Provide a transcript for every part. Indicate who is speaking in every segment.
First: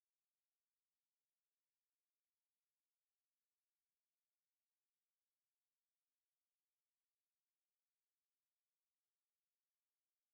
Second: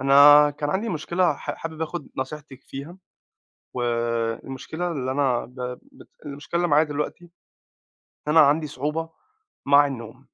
Speaker 1: أنا كان عندي مشكلة حابب آخُد نصيحتِك فيها، والمشكلة اللي أنا ب بت المشكلة اللي معايا دلوقتي إن أنا عندي صعوبة مع النوم،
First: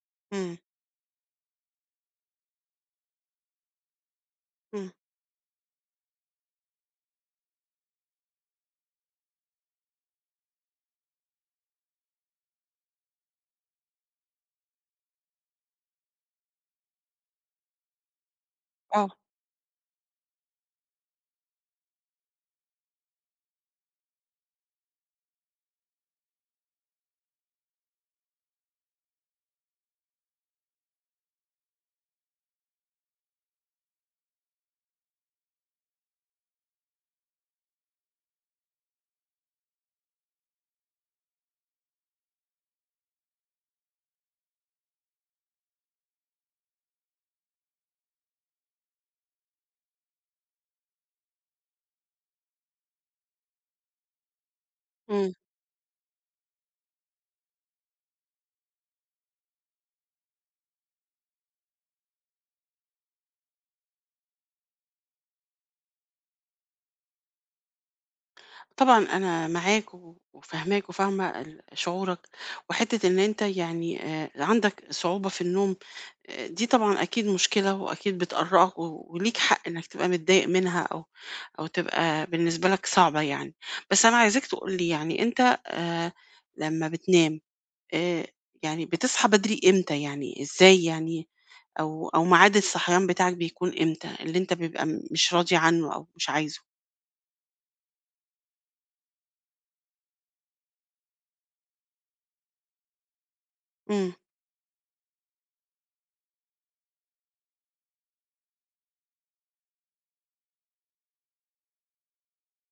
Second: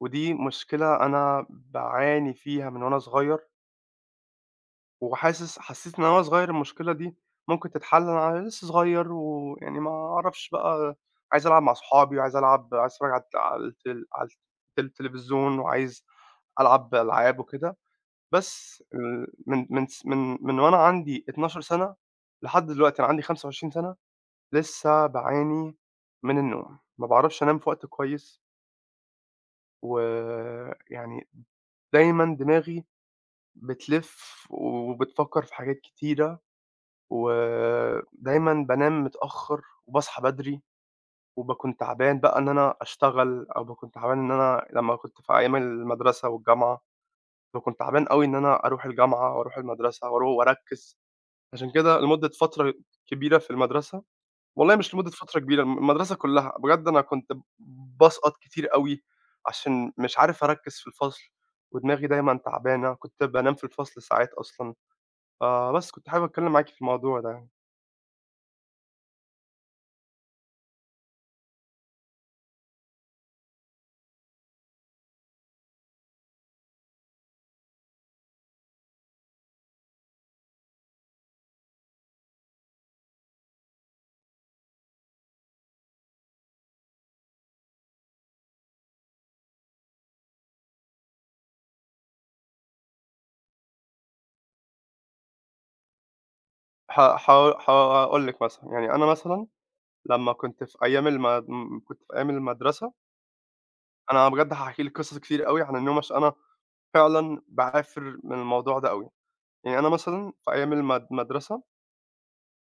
Speaker 1: ودي
Speaker 2: إمم.
Speaker 1: مشكلة أنا باعاني فيها من وأنا صغير،
Speaker 2: إمم.
Speaker 1: حسّيت إن أنا وأنا صغير المشكلة دي ممكن تتحل. أنا لسه صغير ويعني ما أعرفش بقى، عايز ألعب مع صحابي وعايز ألعب، عايز أتفرّج على التلفزيون وعايز ألعب ألعاب وكده. بس
Speaker 2: آه.
Speaker 1: ال من من س من من وأنا عندي 12 سَنة لحد دلوقتي. أنا عندي 25 سَنة، لسه باعاني من النوم، ما باعرفش أنام في وقت كويس، ويعني دايمًا دماغي بتلِف وبتفكّر في حاجات كتيرة، ودايمًا بانام متأخّر وباصحى بدري، وباكون تعبان بقى إن أنا أشتغل، أو باكون تعبان إن أنا لمّا كنت في أيام المدرسة والجامعة، باكون تعبان أوي إن أنا أروح الجامعة وأروح المدرسة وأركّز. عشان كده لمدة فترة كبيرة في المدرسة، والله مش لمدة
Speaker 2: إمم.
Speaker 1: فترة كبيرة، المدرسة كلّها، بجد أنا كنت باسقط كتير أوي عشان مش عارف أركّز في الفصل، ودماغي دايمًا تعبانة، كنت بانام في الفصل ساعات أصلًا. فبس كنت حابب أتكلّم معاكِ في الموضوع ده يعني.
Speaker 2: طبعًا أنا معاك و وفاهماك وفاهمة شعورك، وحتّة إن أنت يعني عندك صعوبة في النوم. دي طبعًا أكيد مشكلة وأكيد بتقرّقك و وليك حق إنك تبقى متضايق منها أو تبقى بالنسبة لك صعبة يعني. بس أنا عايزاك تقول لي يعني أنت آآ لمّا بتنام، آآ يعني بتصحى بدري إمتى يعني، إزاي يعني أو ميعاد الصحيان بتاعك بيكون إمتى، اللي أنت بيبقى مش راضي عنه أو مش عايزه؟
Speaker 1: ه ه هاقول لِك مثلًا، يعني أنا مثلًا لمّا كنت في أيام المد م كنت في أيام المدرسة،
Speaker 2: إمم.
Speaker 1: أنا بجد هاحكي لِك قصص كتير أوي عن النوم عشان أنا فعلًا باعافر من الموضوع ده أوي. يعني أنا مثلًا في أيام المدرسة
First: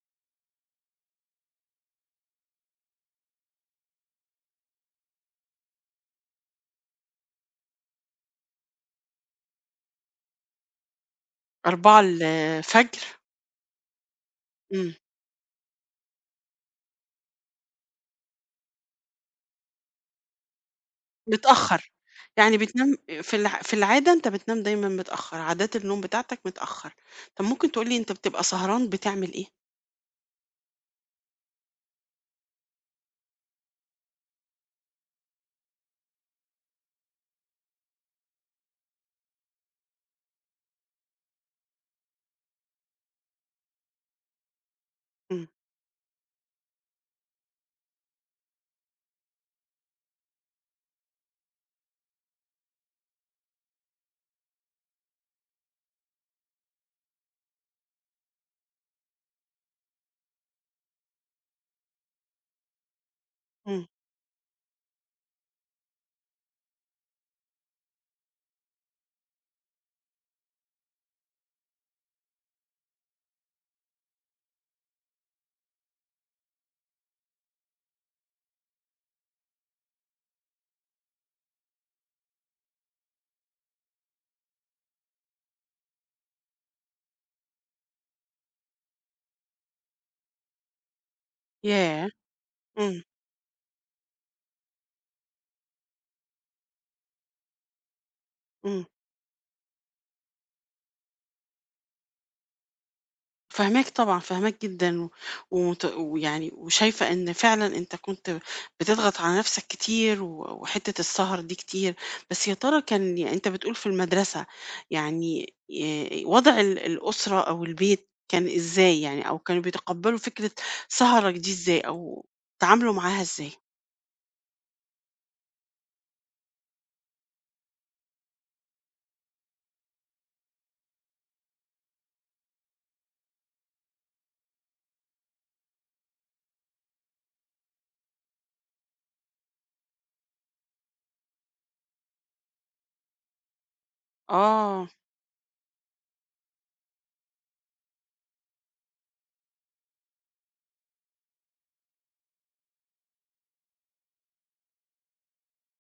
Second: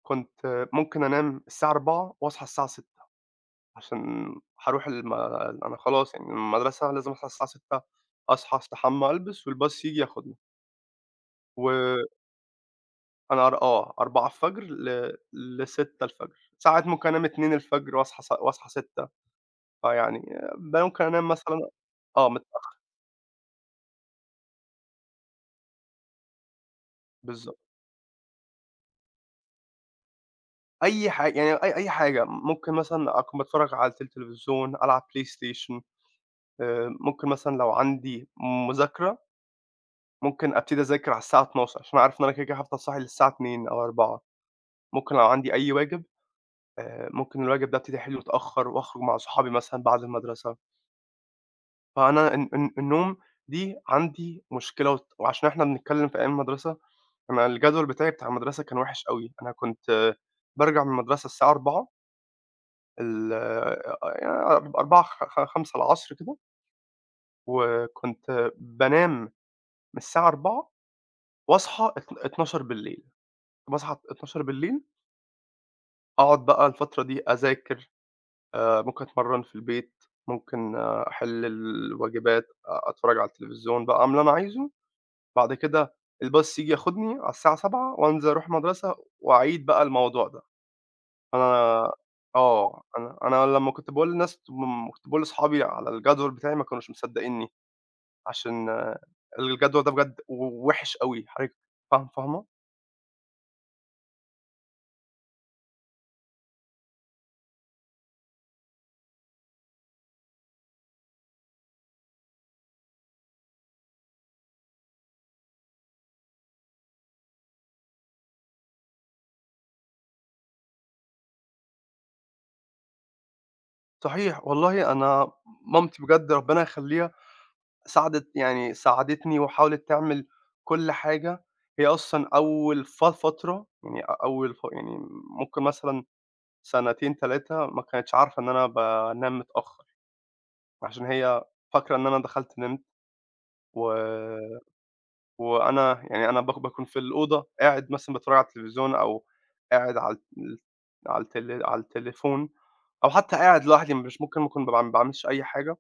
Speaker 1: كنت ممكن أنام الساعة 16:00 وأصحى الساعة 6:00، عشان هاروح الم أنا خلاص يعني المدرسة لازم أصحى الساعة 6:00، أصحى أستحمى ألبس والباص ييجي ياخدني،
Speaker 2: 4:00
Speaker 1: وأنا
Speaker 2: الفجر.
Speaker 1: أر آه 04:00
Speaker 2: إمم.
Speaker 1: ل6:00 ساعات، ممكن أنام 2:00 وأصحى 6:00. فيعني ممكن أنام مثلًا،
Speaker 2: متأخّر.
Speaker 1: آه،
Speaker 2: يعني
Speaker 1: متأخر،
Speaker 2: بتنام في العادة أنت بتنام دايمًا متأخّر، عادات النوم بتاعتك متأخّر. طَب
Speaker 1: بالضبط.
Speaker 2: ممكن تقول لي أنت بتبقى سهران بتعمل إيه؟
Speaker 1: أي حاجة يعني، أي حاجة ممكن مثلًا أكون باتفرج على التلفزيون، ألعب بلاي ستيشن، ممكن مثلًا لو عندي مذاكرة، ممكن أبتدي أذاكر على الساعة 12:00 عشان عارف إن أنا كده، كده هافضل صاحي للساعة 02:00 أو 04:00. ممكن لو
Speaker 2: إمم.
Speaker 1: عندي أي واجب، ممكن الواجب ده أبتدي أحله متأخر وأخرج مع صحابي مثلًا بعد المدرسة. فأنا النوم دي عندي مشكلة، وعشان إحنا بنتكلم في أيام المدرسة، أنا الجدول بتاعي بتاع المدرسة كان وحش أوي. أنا كنت بارجع من المدرسة الساعة 04:00، ال
Speaker 2: إمم.
Speaker 1: آه، يعني 04:00، خ خ 17:00 كده، وكنت بانام من الساعة 04:00 واصحى 12:00 بالايل. باصحى 12:00 بالليل أقعد بقى الفترة دي أذاكر، ممكن أتمرّن في البيت، ممكن، أحِل الواجبات، أتفرّج على التلفزيون بقى، أعمل اللي أنا عايزه. بعد كده الباص ييجي ياخدني على الساعة 07:00 وأنزل أروح المدرسة وأعيد بقى الموضوع ده. أنا
Speaker 2: ياه!
Speaker 1: آه.
Speaker 2: إمم.
Speaker 1: أنا لمّا كنت باقول لأصحابي على الجدول بتاعي ما كانوش مصدّقينّي، عشان،
Speaker 2: إمم.
Speaker 1: آه، الجدول ده بجد وِحِش أوي، حضرتِك فاهمة؟
Speaker 2: فاهماك طبعًا، فاهماك جدًا، و ومت ويعني وشايفة إن فعلًا أنت كنت بتضغط على نفْسك كتير، و وحتّة السهر دي كتير. بس يا ترى كان يعني أنت بتقول في المدرسة، يعني ي وضع ال الأسرة أو البيت كان إزاي يعني، أو كانوا بيتقبّلوا فكرة سهرك دي إزاي، أو تعاملوا معاها إزاي؟
Speaker 1: صحيح والله أنا مامتي بجد ربنا يخلّيها يعني ساعدتني وحاولت تعمل كل حاجة. هي أصلًا أول فترة، يعني أ أول ف يعني ممكن مثلًا سنتين، 3 ما كانتش عارفة إن أنا بانام متأخّر، عشان هي فاكرة إن أنا دخلت نمت، و
Speaker 2: آه.
Speaker 1: وأنا يعني، أنا باكون في الأوضة قاعد مثلًا باتفرّج على التلفزيون، أو قاعد على التليفون، أو حتى قاعد لوحدي، مش ممكن أكون ما باعملش أي حاجة.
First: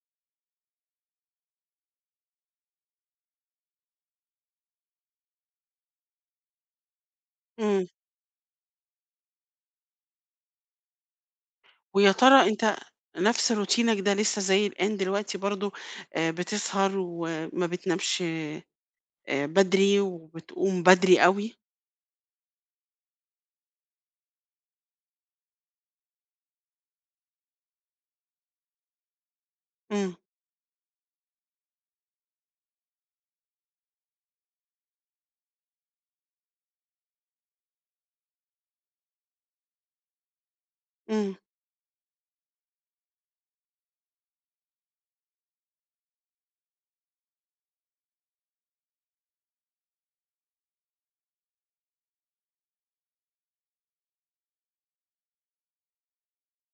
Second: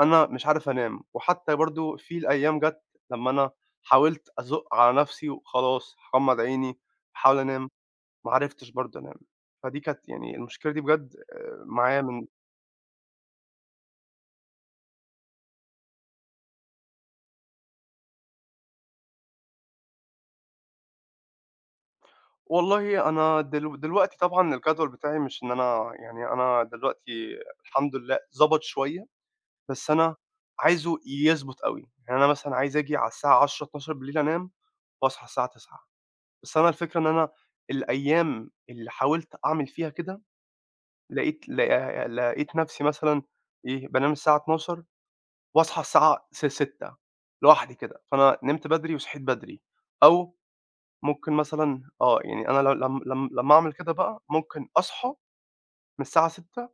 Speaker 1: أنا مش عارف أنام. وحتى برضه في الأيام جات لمّا أنا حاولت أزُق على نَفْسي وخلاص هاغمّض عيني أحاول أنام،
Speaker 2: إمم.
Speaker 1: ما عرفتش برضه أنام. فدي كانت يعني المشكلة دي بجد، معايا
Speaker 2: ويا
Speaker 1: من.
Speaker 2: ترى أنت نفْس روتينك ده لسه زي الآن دلوقتي برضه بتسهر وما بتنامش بدري وبتقوم بدري أوي.
Speaker 1: والله أنا دلوقتي طبعًا الجدول بتاعي مش إن أنا، يعني أنا دلوقتي الحمد لله ضَبَط شوية، بس
Speaker 2: إمم.
Speaker 1: أنا عايزه يضبط أوي. يعني أنا مثلًا عايز آجي على الساعة 22:00، 23:00 أنام وأصحى الساعة 09:00. بس أنا الفكرة إن أنا الأيام اللي حاولت أعمل فيها كده،
Speaker 2: إمم.
Speaker 1: لقيت لا لقيت نفسي مثلًا، إيه، بانام الساعة 00:00 واصحى الساعة 06:00 لوحدي كده. فأنا نمت بدري وصحيت بدري. أو ممكن مثلًا، يعني أنا ل لم لم لمّا أعمل كده بقى، ممكن أصحى من الساعة 06:00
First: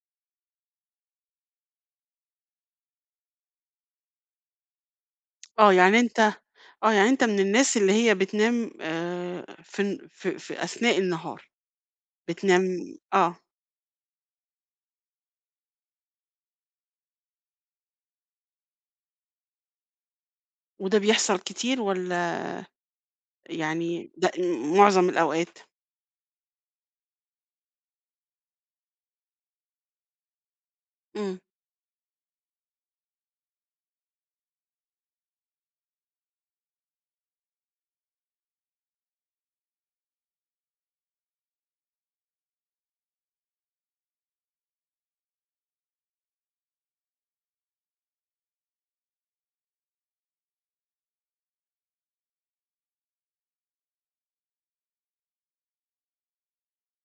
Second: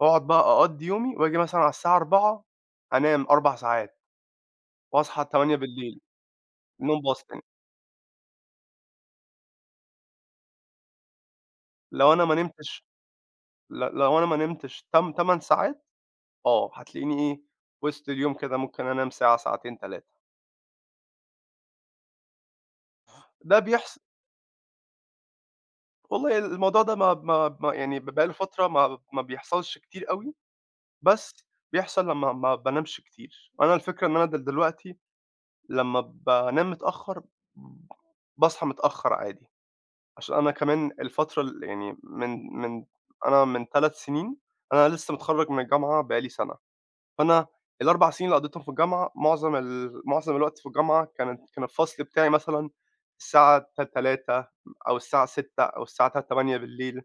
Speaker 1: وأقعد بقى أقضّي يومي وآجي مثلًا على الساعة 04:00 أنام 4 ساعات واصحى 20:00.
Speaker 2: آه، يعني أنت. آه،
Speaker 1: النوم
Speaker 2: يعني
Speaker 1: باظ
Speaker 2: أنت من
Speaker 1: تاني.
Speaker 2: الناس اللي هي بتنام في أثناء النهار.
Speaker 1: لو أنا ما
Speaker 2: بتنام
Speaker 1: نمتش،
Speaker 2: آه.
Speaker 1: تم 8 ساعات، آه، هتلاقيني إيه، وسط اليوم كده ممكن أنام ساعة، ساعتين، 3.
Speaker 2: وده بيحصل كتير والّا
Speaker 1: ده بيحصل.
Speaker 2: يعني ده معظم الأوقات؟
Speaker 1: والله الموضوع ده، ما يعني بقى له فترة ما بيحصلش كتير أوي،
Speaker 2: إمم.
Speaker 1: بس بيحصل لمّا ما بانامش كتير. أنا الفكرة إن أنا دلوقتي لمّا بانام متأخّر باصحى متأخّر عادي، عشان أنا كمان الفترة يعني من، أنا من 3 سنين، أنا لسّه متخرّج من الجامعة بقى لي سَنة. فأنا ال4 سنين اللي قضّيتهم في الجامعة، معظم الوقت في الجامعة كان الفصل بتاعي مثلًا الساعة 15:00 أو الساعة 18:00 أو الساعة 20:00 بالليل.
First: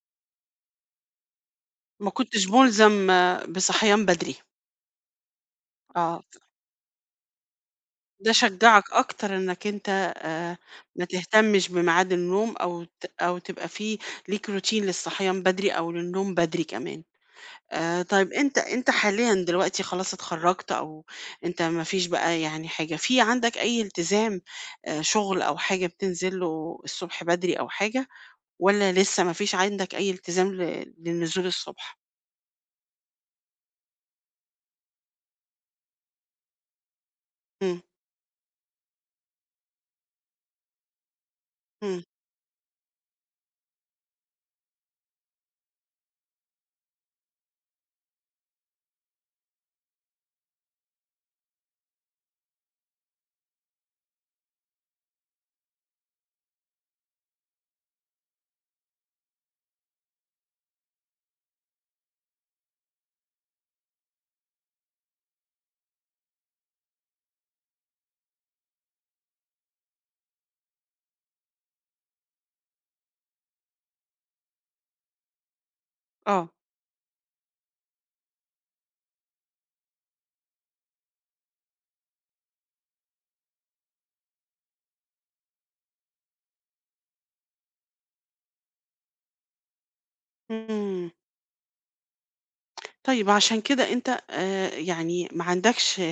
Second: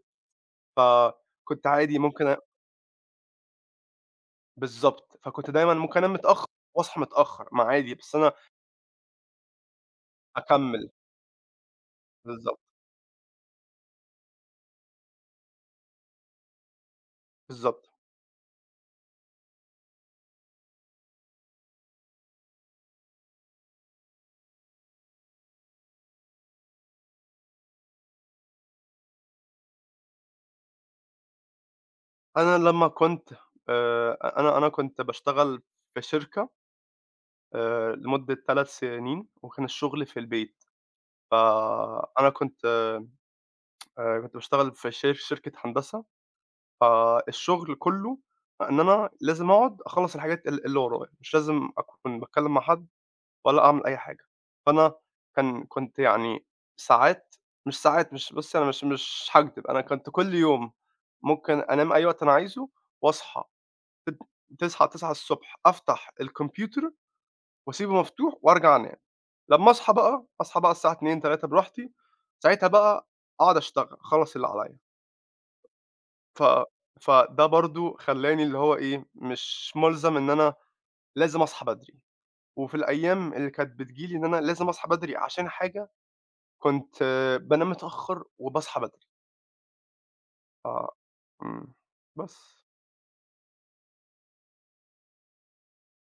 Speaker 1: فكنت عادي
Speaker 2: ما
Speaker 1: ممكن
Speaker 2: كنتش ملزم آه، بصحيان بدري.
Speaker 1: بالضبط. فكنت دايمًا ممكن أنام
Speaker 2: آه،
Speaker 1: متأخر وأصحى متأخر، ما عادي. بس
Speaker 2: ده
Speaker 1: أنا
Speaker 2: شجّعك أكتر إنّك أنت آآ
Speaker 1: أكمّل.
Speaker 2: ما تهتمش بميعاد النوم
Speaker 1: بالضبط،
Speaker 2: أو تبقى في ليك روتين للصحيان بدري أو للنوم بدري كمان.
Speaker 1: بالضبط.
Speaker 2: طيب أنت حاليًا دلوقتي خلاص اتخرّجت أو أنت ما فيش بقى يعني حاجة، في عندك أي التزام شغل أو حاجة بتنزل له الصبح بدري أو حاجة والّا لسه ما فيش عندك أي التزام للنزول الصبح؟
Speaker 1: أنا لمّا كنت، أ أنا أنا كنت باشتغل في شركة،
Speaker 2: إمم.
Speaker 1: لمدة 3 سنين وكان الشغل في البيت.
Speaker 2: إمم.
Speaker 1: فأنا كنت باشتغل في شركة هندسة. فالشغل كلّه إن أنا لازم أقعد أخلّص الحاجات اللي ورايا، مش لازم أكون باتكلّم مع حد ولا أعمل أي حاجة. فأنا كنت يعني ساعات، مش بُصّي، أنا مش هاكدب، أنا كنت كل يوم ممكن أنام أي وقت أنا عايزه وأصحى، تت تصحى 09:00، أفتح الكمبيوتر وأسيبه مفتوح وأرجع أنام. لمّا أصحى بقى، أصحى بقى الساعة 02:00، 03:00 براحتي، ساعتها بقى أقعد أشتغل، أخلّص اللي عليّا. ف
Speaker 2: آه.
Speaker 1: فده برضه خلّاني اللي هو إيه، مش مُلزم إن أنا لازم أصحى بدري، وفي الأيام اللي كانت بتيجي لي إن أنا لازم أصحى بدري عشان حاجة، كنت بانام متأخّر وباصحى بدري. ف
Speaker 2: إمم.
Speaker 1: إمم، بس.
Speaker 2: طيب عشان كده أنت يعني ما عندكش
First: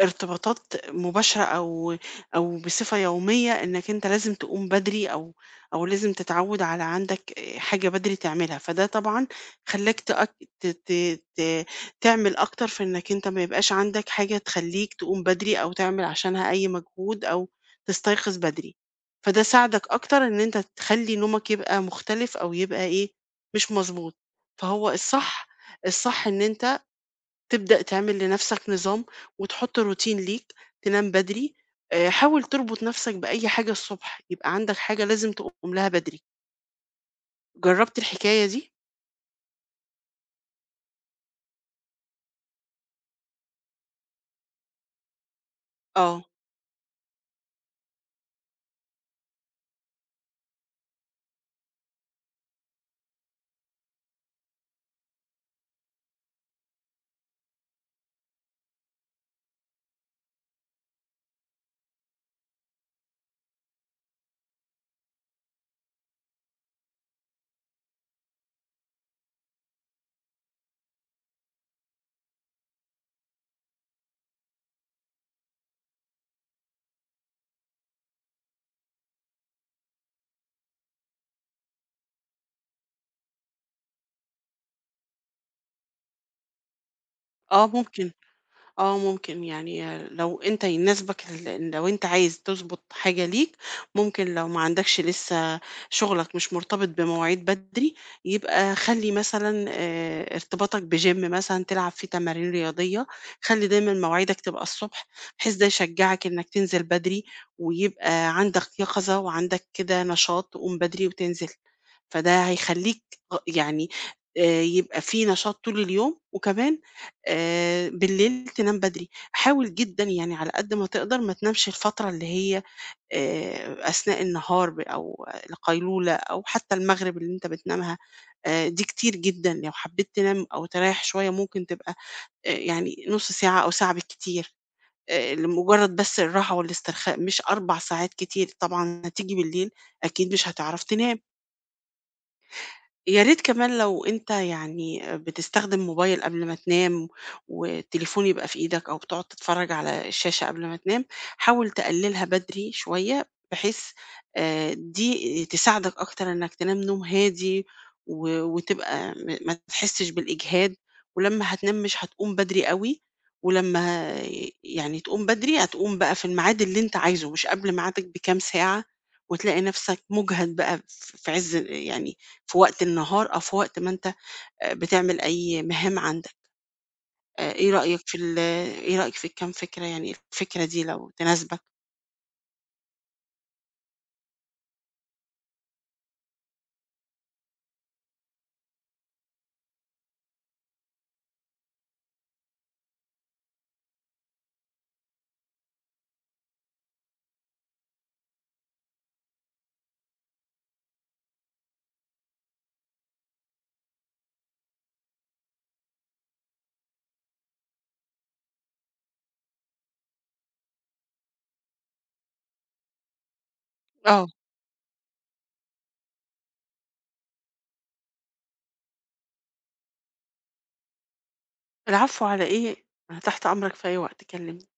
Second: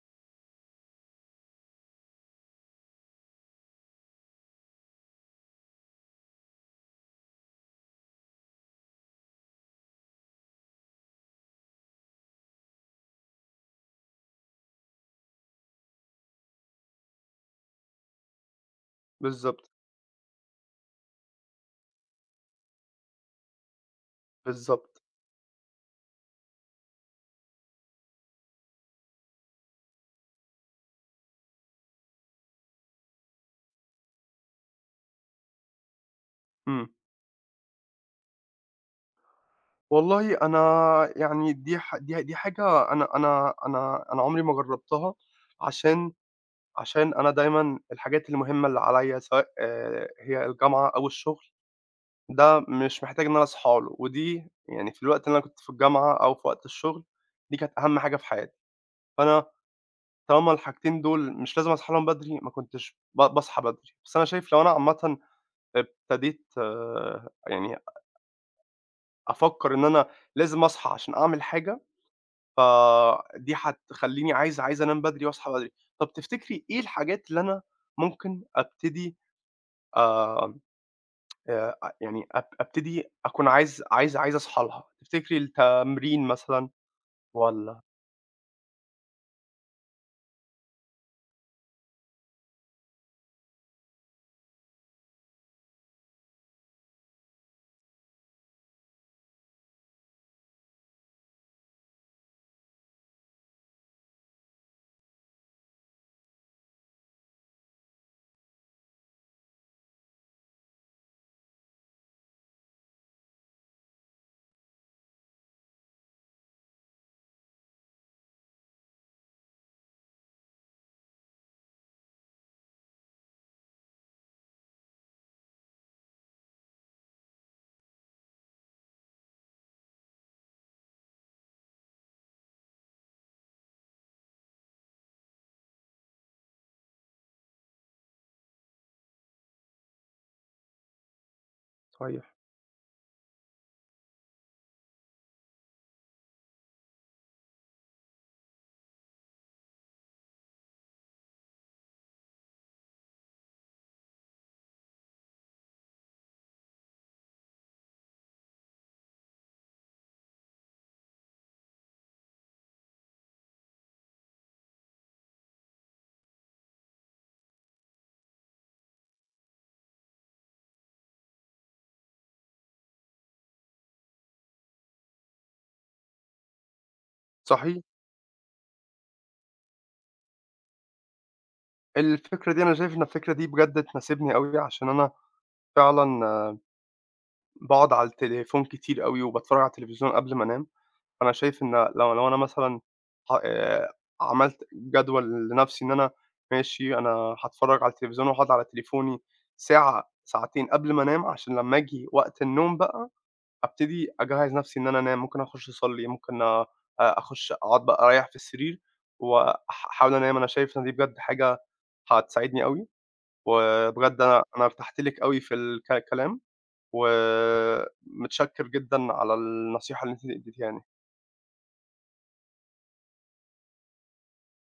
Speaker 2: ارتباطات مباشرة أو بصفة يومية إنك أنت لازم تقوم بدري أو لازم تتعود على عندك حاجة بدري تعملها، فده طبعًا خلّاك تأك ت ت ت تعمل أكتر في إنك أنت ما يبقاش عندك حاجة تخلّيك تقوم بدري أو تعمل عشانها أي مجهود أو تستيقظ بدري، فده
Speaker 1: بالضبط،
Speaker 2: ساعدك أكتر إن أنت تخلّي نومك يبقى مختلف أو يبقى إيه، مش مضبوط، فهو
Speaker 1: بالضبط.
Speaker 2: الصح إن أنت تبدأ تعمل لنفسك نظام وتحط روتين ليك، تنام بدري، حاول تربط نفسك بأي حاجة الصبح، يبقى عندك حاجة لازم تقوم لها بدري.
Speaker 1: إمم.
Speaker 2: جربت الحكاية دي؟
Speaker 1: والله أنا يعني دي دي حاجة، أنا عمري ما جرّبتها، عشان،
Speaker 2: آه،
Speaker 1: أنا دايمًا الحاجات المهمة اللي عليّا، سواء، آه، هي الجامعة أو الشغل، ده مش محتاج إن أنا أصحى له، ودي يعني في الوقت اللي أنا كنت في الجامعة أو في وقت الشغل، دي كانت أهم حاجة في حياتي. فأنا طالما الحاجتين دول مش لازم أصحى لهم بدري، ما كنتش باصحى بدري. بس أنا شايف لو أنا عامةً ابتديت، يعني أفكّر إن أنا لازم أصحى عشان أعمل حاجة، فدي هتخلّيني عايز، أنام بدري وأصحى بدري. طَب تفتكري إيه الحاجات اللي أنا ممكن أبتدي، آآ يعني أبتدي أكون عايز، أصحى لها؟ تفتكري التمرين مثلًا
Speaker 2: آه
Speaker 1: والّا،
Speaker 2: ممكن. آه، ممكن يعني آه، لو أنت يناسبك لو أنت عايز تضبط حاجة ليك، ممكن لو ما عندكش لسه شغلك مش مرتبط بمواعيد بدري، يبقى خلّي مثلًا ارتباطك بgym مثلًا تلعب فيه تمارين رياضية، خلّي دايمًا مواعيدك تبقى الصبح، بحيث ده يشجعك إنك تنزل بدري، ويبقى عندك يقظة وعندك كده نشاط تقوم بدري وتنزل، فده هيخلّيك غ- يعني يبقى في نشاط طول اليوم، وكمان بالليل تنام بدري، حاول جدًا يعني على قد ما تقدر ما تنامش الفترة اللي هي أثناء النهار أو القيلولة أو حتى المغرب اللي أنت بتنامها، دي كتير جدًا، لو حبيت تنام أو تريّح شوية ممكن تبقى يعني نُص ساعة أو ساعة بالكتير، لمجرد بس الراحة والاسترخاء، مش 4 ساعات كتير، طبعًا هتيجي بالليل أكيد مش هتعرف تنام.
Speaker 1: صحيح،
Speaker 2: يا ريت كمان لو أنت يعني بتستخدم موبايل قبل ما تنام والتليفون يبقى في إيدك أو بتقعد تتفرج على الشاشة قبل ما تنام، حاول تقللها بدري شوية بحيث آه، دي تساعدك أكتر إنك تنام نوم هادي و- وتبقى ما تحسش بالإجهاد ولما هتنام مش هتقوم بدري قوي ولما يعني تقوم بدري هتقوم بقى في الميعاد اللي أنت عايزه مش قبل ميعادك بكام ساعة وتلاقي نفسك مجهد بقى في عز يعني في وقت النهار أو في وقت ما أنت بتعمل أي مهام عندك، آآ إيه
Speaker 1: صحيح.
Speaker 2: رأيك في ال إيه رأيك في الكام فكرة يعني الفكرة دي لو تناسبك؟
Speaker 1: الفكرة دي أنا شايف إن الفكرة دي بجد تناسبني أوي، عشان أنا فعلًا باقعد على التليفون كتير أوي وباتفرّج على التلفزيون قبل ما أنام. فأنا شايف إن لو أنا مثلًا، ح عملت جدول لنَفْسي إن أنا ماشي، أنا هاتفرّج على التلفزيون وهاقعد على تليفوني ساعة، ساعتين قبل ما أنام، عشان لمّا آجي وقت النوم بقى أبتدي أجهّز نَفْسي إن أنا أنام، ممكن أخُش أصلّي، ممكن، أ آه، أخُش أقعد بقى أريّح في السرير أحاول أنام. أنا شايف إن دي بجد حاجة هتساعدني أوي، وبجد
Speaker 2: آه،
Speaker 1: أنا ارتحت لِك أوي في كلام. ومتشكر جدًا على النصيحة اللي أنتِ اديتيها لي.
Speaker 2: العفو على إيه، أنا تحت أمرك في أي وقت كلمني.